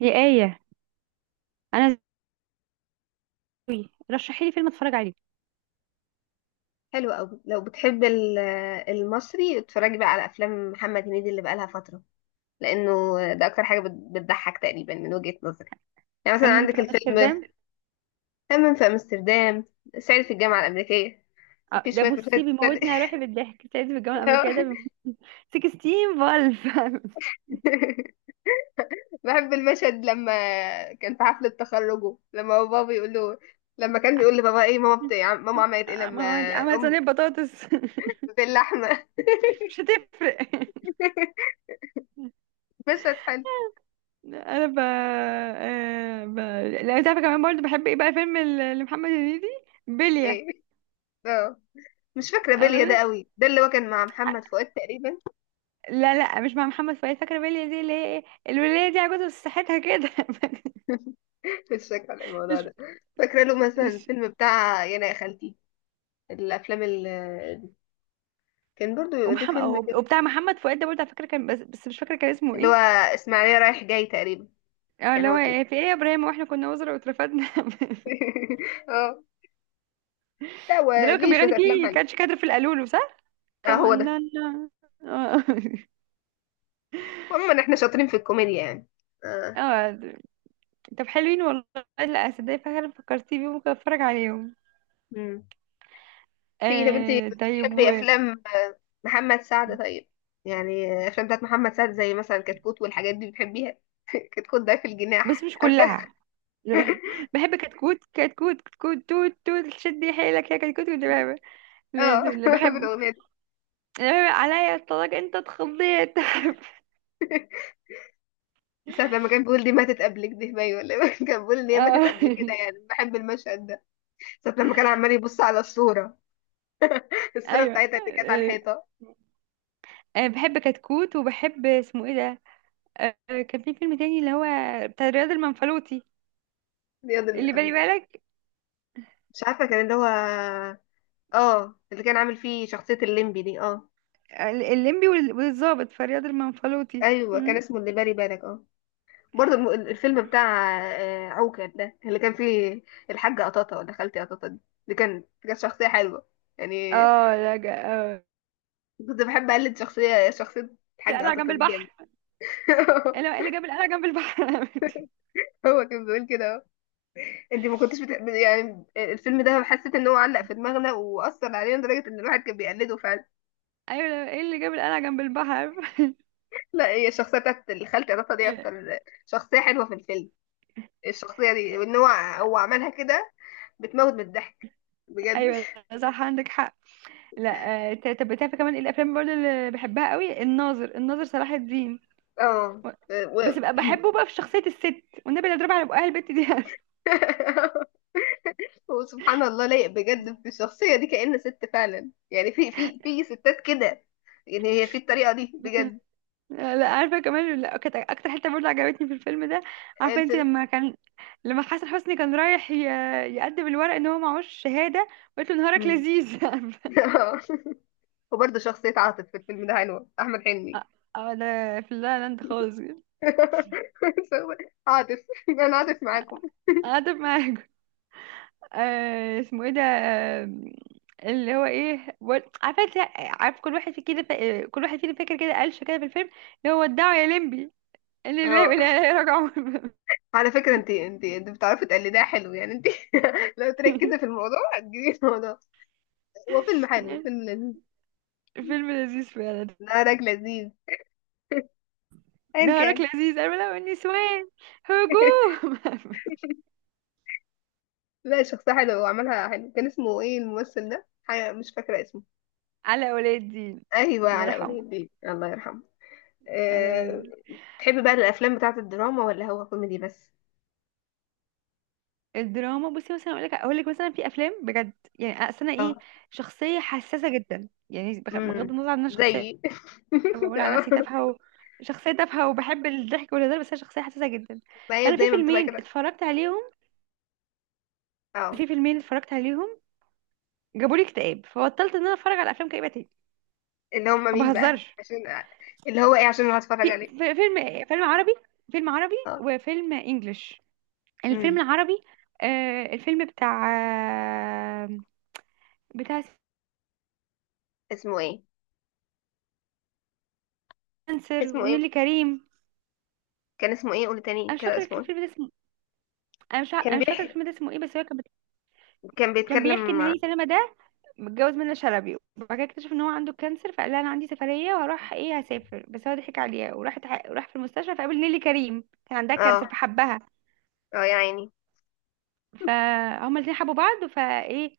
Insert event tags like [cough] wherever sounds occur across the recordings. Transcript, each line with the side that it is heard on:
right: يا آية، أنا زوي رشحي لي فيلم أتفرج عليه.
left: حلو قوي لو بتحب المصري اتفرجي بقى على افلام محمد هنيدي اللي بقالها فتره لانه ده اكتر حاجه بتضحك تقريبا من وجهه نظري. يعني مثلا
right: حمام
left: عندك
right: في
left: الفيلم
right: أمستردام.
left: همام في امستردام، صعيدي في الجامعه الامريكيه. في
right: ده
left: شويه
right: بصي
left: مشاهد تستدعي
right: بيموتني على روحي بالضحك. سعيد في الجامعة الأمريكية ده بيموت. 16 فالف [laughs]
left: [laughs] بحب المشهد لما كان في حفله تخرجه، لما هو بابا بيقول له، لما كان بيقول لبابا ايه، ماما ماما عملت ايه لما
right: عملت
left: ام
right: صينية بطاطس [laughs]
left: باللحمه.
right: مش هتفرق.
left: [laughs] مشهد حلو.
right: أنا ب... آه، ب... لا أنت عارفة، كمان برضه بحب إيه بقى فيلم لمحمد هنيدي؟ بلية.
left: ايه، اه، مش فاكرة بيليا ده
right: أنا-
left: قوي، ده اللي هو كان مع محمد فؤاد تقريبا.
right: لا مش مع محمد فؤاد، فاكرة بلية دي اللي هي إيه؟ الولية دي عجوزة بس صحتها كده. [laughs]
left: [laughs] مش فاكرة الموضوع
right: مش
left: ده. فاكرة له مثلا
right: مش
left: الفيلم بتاع يانا يا خالتي، الأفلام اللي كان برضو دي
right: ومحمد،
left: فيلم كده
right: وبتاع محمد فؤاد ده برضه على فكره كان بس مش فاكره كان اسمه
left: اللي هو
right: ايه.
left: إسماعيلية رايح جاي تقريبا.
right: اه،
left: كان
right: اللي هو
left: هو فيه
right: إيه، في ايه يا ابراهيم واحنا كنا وزراء واترفدنا.
left: [laughs] اه، لا هو
right: [laughs] ده لو كان
left: ليه شوية
right: بيغني
left: أفلام
right: فيه
left: حلوة.
right: كانش كادر في القالولو، صح؟
left: اه هو
right: كمان
left: ده.
right: اه.
left: عموما احنا شاطرين في الكوميديا يعني.
right: [laughs]
left: اه.
right: اه، طب حلوين والله. لا صدق، فعلا فكرتي بيهم، ممكن اتفرج عليهم.
left: مم. في، طب انت
right: طيب
left: بتحبي أفلام، محمد سعد؟ طيب يعني، أفلام بتاعت محمد سعد زي مثلا كتكوت والحاجات دي، بتحبيها؟ [laughs] كتكوت ده في
right: بس
left: الجناح
right: مش
left: [laughs] عارفة.
right: كلها. [laughs] بحب كتكوت كتكوت كتكوت توت توت شدي حيلك يا كتكوت، كنت بحبه. لازم
left: اه
right: اللي
left: [laughs]
right: بحبه،
left: بالاغنيه دي
right: اللي بحب عليا الطلاق انت اتخضيت.
left: ساعة لما كان بيقول دي ماتت قبلك دي باي ولا إيه؟ [laughs] كان بيقول ان
right: [laughs]
left: هي ماتت قبل كده،
right: اه،
left: يعني بحب المشهد ده ساعة لما كان عمال يبص على الصوره [laughs] الصوره
right: ايوه.
left: بتاعتها اللي كانت على الحيطه.
right: انا بحب كتكوت، وبحب اسمه ايه ده، كان في فيلم تاني اللي هو بتاع رياض المنفلوطي،
left: دي
right: اللي بالي
left: أظن-
right: بالك.
left: مش عارفه كان اللي هو، اه اللي كان عامل فيه شخصيه الليمبي دي، اه
right: الليمبي والظابط في رياض المنفلوطي.
left: ايوه، كان
right: مم.
left: اسمه اللي بالي بالك. اه برضه الفيلم بتاع عوكل، ده اللي كان فيه الحاجه قطاطه ولا خالتي قطاطه دي، اللي كان كانت شخصيه حلوه يعني.
right: اه لا جا... آه.
left: كنت بحب اقلد شخصيه الحاجه
right: القلعة جنب
left: قطاطه دي، جامد.
right: البحر.
left: [laughs]
right: ايه اللي إيه اللي جاب القلعة جنب البحر؟ [laughs]
left: هو كان بيقول كده اهو. انت ما كنتش بتحب يعني الفيلم ده؟ حسيت ان هو علق في دماغنا واثر علينا لدرجه ان الواحد كان بيقلده فعلا.
right: ايوه لا، ايه اللي جاب القلعة جنب البحر؟
left: لا هي الشخصيه بتاعت الخالتة عطا دي
right: [laughs]
left: اكتر شخصيه حلوه في الفيلم، الشخصيه دي وان هو عملها كده بتموت من الضحك بجد.
right: ايوه لا، صح عندك حق. لا، طب بتعرف كمان إيه الافلام برضه اللي بحبها قوي؟ الناظر صلاح الدين
left: اه.
right: و-
left: و...
right: بس
left: [laughs]
right: بقى بحبه بقى في شخصية الست، والنبي اللي اضربها على بقها البت دي.
left: وسبحان الله لايق
right: [laughs]
left: بجد في الشخصيه دي، كأن ست فعلا. يعني في في ستات كده، يعني هي في الطريقه دي
right: مثلا.
left: بجد.
right: لا عارفه كمان، لا، كانت اكتر حته برضه عجبتني في الفيلم ده، عارفه انت
left: الفيلم.
right: لما كان، لما حسن حسني كان رايح يقدم الورق ان هو معهوش شهاده، وقلت له
left: [laughs]
right: نهارك
left: مم.
right: لذيذ. [laughs]
left: وبرضه شخصيه عاطف في الفيلم ده حلوه، احمد حلمي.
right: اه، ده في اللا لاند خالص.
left: [laughs] عاطف، انا عاطف معاكم.
right: قاعدة معاك. اسمه ايه ده؟ اللي هو ايه عارفه انت، عارف كل واحد في كده كل واحد فينا فاكر كده قالش كده في الفيلم، اللي هو ودعوا يا لمبي، اللي اللي
left: اه.
right: اللي رجعوا. [laughs]
left: على فكره، انت بتعرفي تقلديها حلو يعني انت. [laughs] لو تركزي في الموضوع هتجيبي الموضوع. هو فيلم حلو، هو فيلم لذيذ.
right: فيلم لذيذ فعلا.
left: نهارك لذيذ، ايا
right: نهارك
left: كان.
right: لذيذ، أرملة والنسوان
left: [laughs]
right: هجوم. [laughs]
left: لا شخصيه حلوه وعملها حلو، كان اسمه ايه الممثل ده؟ حاجة مش فاكره اسمه.
right: على ولي الدين
left: ايوه،
right: الله
left: علاء ولي
right: يرحمه.
left: الدين، الله يرحمه.
right: على ولي
left: أه...
right: الدين.
left: تحبي بقى الافلام بتاعه الدراما ولا هو كوميدي بس؟
right: الدراما بصي، مثلا اقول لك مثلا، في افلام بجد، يعني اصل انا ايه،
left: اه.
right: شخصيه حساسه جدا، يعني بغض
left: امم،
right: النظر عن ان انا شخصيه،
left: زيي [laughs]
right: بقول على
left: آه.
right: نفسي تافهه شخصيه تافهه وبحب الضحك والهزار، بس انا شخصيه حساسه جدا.
left: ما هي
right: فانا في
left: دايما بتبقى
right: فيلمين
left: كده.
right: اتفرجت عليهم،
left: اه.
right: في فيلمين اتفرجت عليهم جابوا لي اكتئاب، فبطلت ان انا اتفرج على افلام كئيبه تاني،
left: اللي هم
right: ما
left: مين بقى
right: بهزرش.
left: عشان، اللي هو ايه عشان انا هتفرج عليه؟
right: فيلم عربي، فيلم عربي
left: اه.
right: وفيلم انجلش. الفيلم
left: امم.
right: العربي، آه، الفيلم بتاع، آه، بتاع
left: اسمه ايه؟
right: سمسر
left: اسمه ايه؟
right: ونيلي كريم.
left: كان اسمه ايه؟ قول
right: انا
left: تاني
right: مش
left: كده،
right: فاكره
left: اسمه ايه؟
right: الفيلم ده اسمه،
left: كان
right: انا مش فاكره
left: بيح
right: الفيلم ده اسمه ايه، بس هو
left: كان
right: كان بيحكي
left: بيتكلم،
right: ان
left: اه.
right: هاني سلامه ده متجوز منة شلبي، وبعد كده اكتشف ان هو عنده كانسر، فقال لها انا عندي سفريه وهروح ايه هسافر، بس هو ضحك عليها وراح. راح في المستشفى فقابل نيلي كريم كان عندها كانسر فحبها،
left: اه يا عيني.
right: فهما الاثنين حبوا بعض فايه.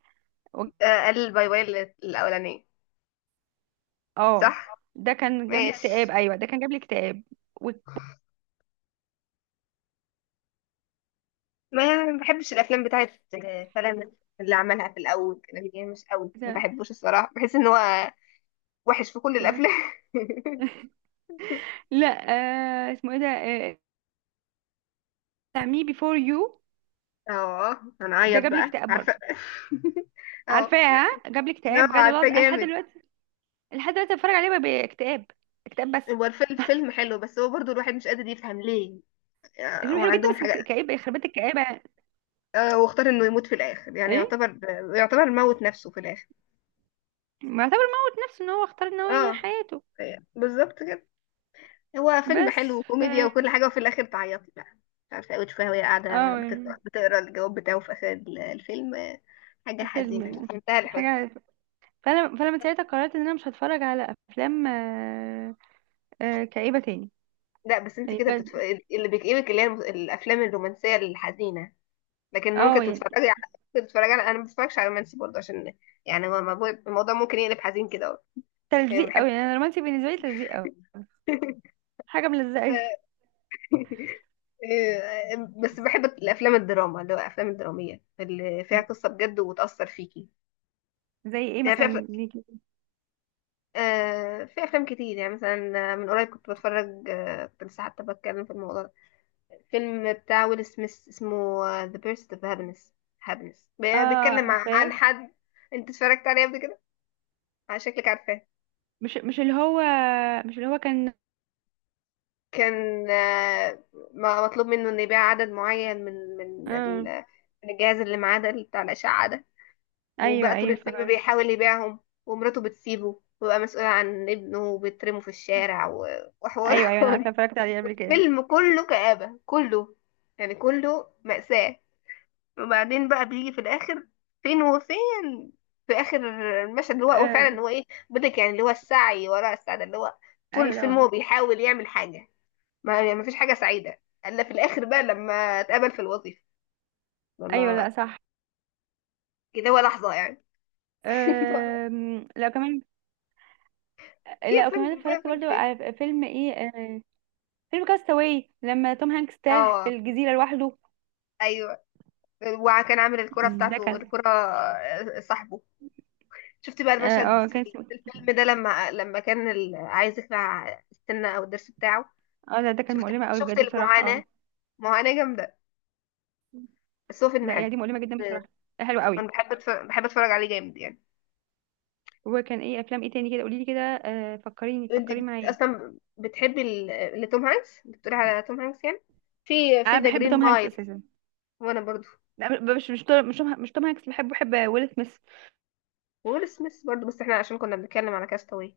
right: و-
left: قال باي باي الاولانيه.
right: اه،
left: صح.
right: ده كان جاب لي اكتئاب،
left: ماشي.
right: ايوه ده كان جاب لي اكتئاب. و...
left: ما بحبش الافلام بتاعت فلان، اللي عملها في الاول كده يعني مش قوي، ما
right: ده-
left: بحبوش الصراحه، بحس ان هو وحش في كل
right: ده-
left: الافلام. [laughs]
right: لا، اسمه ايه ده، آه، مي بيفور يو.
left: اه،
right: ده
left: هنعيط
right: جاب لي
left: بقى
right: اكتئاب برضه،
left: عارفه. [laughs] اه.
right: عارفاها جاب لي اكتئاب
left: لا
right: بجد والله
left: عارفه
right: العظيم. انا لحد
left: جامد،
right: دلوقتي، لحد دلوقتي بتفرج عليه باكتئاب، اكتئاب بس.
left: هو الفيلم فيلم حلو، بس هو برضو الواحد مش قادر يفهم ليه، هو
right: الفيلم حلو جدا
left: عندهم
right: بس
left: حاجة.
right: كئيب يخرب بيت الكآبة.
left: واختار انه يموت في الاخر، يعني
right: ايه،
left: يعتبر، يعتبر موت نفسه في الاخر.
right: معتبر موت نفسه، ان هو اختار ان هو ينهي
left: اه
right: حياته.
left: يعني بالظبط كده. هو فيلم حلو
right: بس ف
left: وكوميديا وكل حاجة، وفي الاخر تعيطي بقى. مش عارفة اوي تشوفها وهي قاعدة
right: اه يعني.
left: بتقرا بتقرا الجواب بتاعه في اخر الفيلم، حاجة حزينة
right: فيلم.
left: في منتهى الحزن.
right: حاجة. فانا، فانا من ساعتها قررت ان انا مش هتفرج على افلام كئيبة تاني،
left: لا بس انت
right: يعني
left: كده بتتف...
right: بجد.
left: اللي بيكئبك اللي هي الافلام الرومانسية الحزينة، لكن ممكن
right: اه يعني،
left: تتفرجي على، ممكن تتفرجي على، انا ما بتفرجش على رومانسي برضه عشان، يعني هو الموضوع ممكن يقلب حزين كده، يعني
right: تلزيق
left: بحب
right: قوي، يعني أنا الرومانسي بالنسبة لي تلزيق قوي،
left: [laughs]
right: حاجة ملزقة.
left: بس بحب الافلام الدراما، اللي هو الافلام الدراميه اللي فيها قصه بجد وتاثر فيكي.
right: زي ايه
left: يعني في أف...
right: مثلا ليكي؟
left: في افلام كتير يعني، مثلا من قريب كنت بتفرج، كنت لسه حتى بتكلم في الموضوع ده، فيلم بتاع ويل سميث اسمه ذا بيرست اوف هابينس. هابينس
right: اه،
left: بيتكلم عن
right: عارفاه.
left: حد، انت اتفرجت عليه قبل كده؟ على شكلك عارفاه.
right: مش اللي هو، مش اللي هو كان،
left: كان مطلوب منه انه يبيع عدد معين من
right: اه
left: من الجهاز اللي معاه ده، اللي بتاع الاشعه ده.
right: ايوه
left: وبقى طول
right: ايوه
left: الفيلم
right: فكرت.
left: بيحاول يبيعهم، ومراته بتسيبه وبقى مسؤول عن ابنه وبيترمه في الشارع وحوارات.
right: ايوه ايوه انا عارفه، اتفرجت عليه قبل
left: [laughs]
right: كده.
left: فيلم كله كآبة، كله يعني كله مأساة. وبعدين بقى بيجي في الآخر، فين وفين، في آخر المشهد اللي هو هو
right: آه.
left: فعلا، هو إيه، بدك يعني اللي هو السعي وراء السعادة، اللي هو طول
right: ايوه
left: الفيلم هو
right: طبعا.
left: بيحاول يعمل حاجة، ما يعني ما فيش حاجة سعيدة إلا في الآخر بقى لما اتقبل في الوظيفة،
right: ايوه لا
left: لما
right: صح.
left: كده، هو لحظة يعني. [laughs]
right: لا كمان،
left: في
right: لا وكمان
left: أفلام في
right: اتفرجت
left: أفلام
right: برضو
left: كتير.
right: على فيلم ايه. آه. فيلم كاستاوي لما توم هانكس تاه في
left: اه.
right: الجزيره لوحده.
left: ايوه. وكان عامل الكرة
right: ده
left: بتاعته،
right: كان
left: الكرة صاحبه. شفت بقى
right: اه،
left: المشهد في
right: كان اسمه،
left: الفيلم ده، لما كان عايز يخلع السنة او الضرس بتاعه؟
right: اه لا ده كان
left: شفت
right: مؤلمه قوي
left: شفت
right: بجد بصراحه،
left: المعاناة،
right: اه
left: معاناة جامدة، بس هو فيلم
right: لا
left: حلو.
right: يعني دي مؤلمه جدا
left: آه،
right: بصراحه، حلوه قوي.
left: انا بحب أتفرج، بحب اتفرج عليه جامد يعني.
right: وكان ايه افلام ايه تاني كده، قولي لي كده آه، فكريني فكري معايا.
left: اصلا بتحبي لتوم هانكس، بتقولي على توم هانكس يعني. في
right: انا
left: ذا
right: بحب
left: جرين
right: توم هانكس
left: مايل.
right: اساسا.
left: وانا برضو.
right: لا مش توم هانكس بحبه، بحب ويل سميث.
left: وويل سميث برضو، بس احنا عشان كنا بنتكلم على كاستاوي.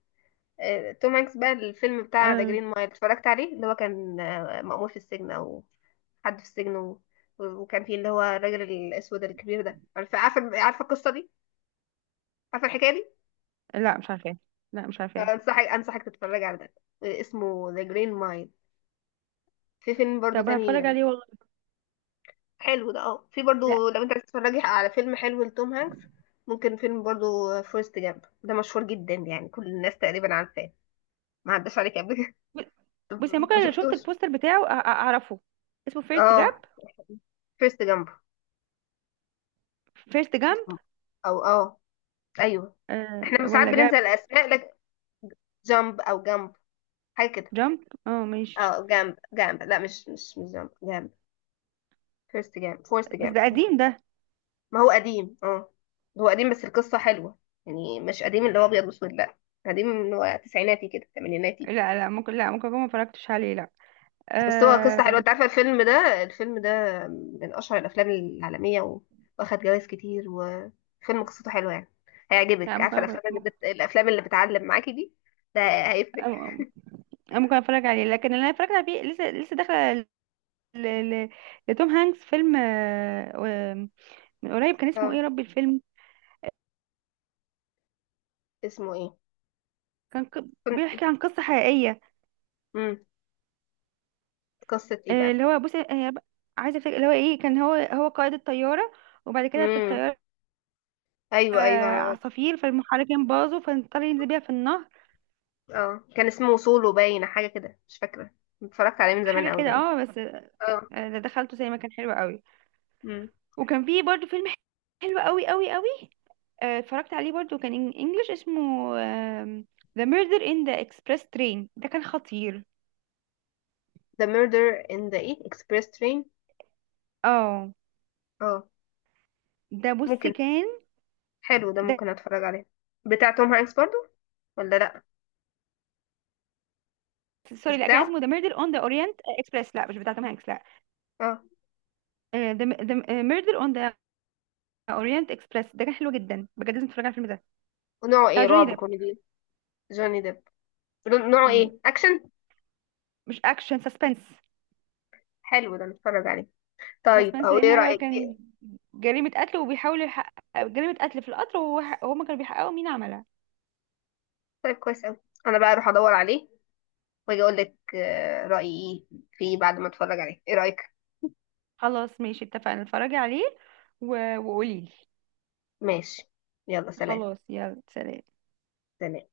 left: توم هانكس بقى الفيلم بتاع ذا
right: آه.
left: جرين مايل اتفرجت عليه، اللي هو كان مأمور في السجن او حد في السجن. و... وكان فيه اللي هو الراجل الاسود الكبير ده، عارفه؟ عارفه عارفه القصه دي؟ عارفه الحكايه دي؟
right: لا مش عارفاه، لا مش عارفاه.
left: انصحك، انصحك تتفرج على ده، اسمه ذا جرين مايل. في فيلم برضو
right: طب
left: تاني
right: هتفرج عليه والله.
left: حلو ده، اه. في
right: لا
left: برضو لو انت عايز تتفرجي على فيلم حلو لتوم هانكس، ممكن فيلم برضو فورست جامب، ده مشهور جدا يعني كل الناس تقريبا عارفاه، ما عداش عليك قبل كده. [laughs]
right: بصي،
left: ما
right: ممكن لو شفت
left: شفتوش.
right: البوستر بتاعه اعرفه. اسمه فيرست
left: اه
right: جاب،
left: فورست جامب.
right: فيرست جامب.
left: او اه. ايوه. احنا
right: آه.
left: ساعات
right: ولا
left: بننسى
right: جاب،
left: الاسماء لك. جامب او جامب، حاجه كده.
right: جامب اه ماشي.
left: اه جامب، لا مش جامب جامب، فيرست جامب، فورست
right: بس
left: جامب.
right: ده قديم ده.
left: ما هو قديم، اه هو قديم بس القصه حلوه، يعني مش قديم اللي هو ابيض واسود لا، قديم اللي هو تسعيناتي كده، ثمانيناتي.
right: لا ممكن، لا ممكن اكون ما اتفرجتش عليه، لا.
left: بس هو قصه
right: آه.
left: حلوه، انت عارفه الفيلم ده، الفيلم ده من اشهر الافلام العالميه واخد جوائز كتير، وفيلم قصته حلوه يعني،
right: لا
left: هيعجبك. عارفه
right: ممكن
left: الافلام
right: ممكن،
left: الافلام اللي بتعلم معاكي دي؟ ده هيفرق.
right: أه، ممكن اتفرج عليه، لكن اللي انا اتفرجت عليه لسه لسه داخله، ل- ل- لتوم هانكس، فيلم من قريب كان اسمه
left: اه.
right: ايه يا ربي الفيلم.
left: اسمه ايه؟ كن-
right: بيحكي عن قصة حقيقية.
left: مم. قصة ايه بقى؟
right: اللي هو بصي، عايزة افتكر اللي هو ايه، كان هو قائد الطيارة، وبعد كده في
left: امم.
right: الطيارة،
left: ايوه، ايوه.
right: عصافير فالمحركين باظوا، فاضطر ينزل بيها في النهر.
left: اه كان اسمه سولو باين، حاجة كده مش فاكرة، اتفرجت عليه من زمان
right: حاجة
left: قوي
right: كده
left: باين.
right: اه، بس
left: اه.
right: ده دخلته زي ما كان حلو قوي.
left: امم.
right: وكان فيه برضو فيلم حلو قوي، اتفرجت عليه برضو، كان انجلش، اسمه آم، The Murder in the Express Train، ده كان خطير.
left: The Murder in the ايه Express Train؟
right: اه
left: اه.
right: ده بصي
left: ممكن،
right: كان،
left: حلو ده
right: ده
left: ممكن اتفرج عليه. بتاع توم هانكس برضو ولا لا؟
right: سوري
left: مش
right: لا، كان
left: بتاعه،
right: اسمه ذا ميردر اون ذا اورينت اكسبريس، لا مش بتاع توم هانكس لا.
left: اه.
right: ذا ميردر اون ذا اورينت اكسبريس، ده كان حلو جدا بجد، لازم تتفرج على الفيلم ده،
left: ونوعه
right: بتاع
left: ايه،
right: جوني
left: رعب،
right: ديب.
left: كوميدي؟ جوني ديب. نوعه
right: مم.
left: ايه، اكشن؟
right: مش اكشن، سسبنس.
left: حلو ده، نتفرج عليه طيب.
right: سسبنس
left: او
right: لان
left: ايه
right: هو
left: رأيك إيه؟
right: كان جريمة قتل، وبيحاول يحقق جريمة قتل في القطر، وهما كانوا بيحققوا مين عملها.
left: طيب كويس قوي، انا بقى اروح ادور عليه واجي اقول لك رأيي ايه فيه بعد ما اتفرج عليه. ايه رأيك؟
right: خلاص ماشي اتفقنا، اتفرجي عليه وقولي لي.
left: ماشي. يلا سلام.
right: خلاص يلا سلام.
left: سلام.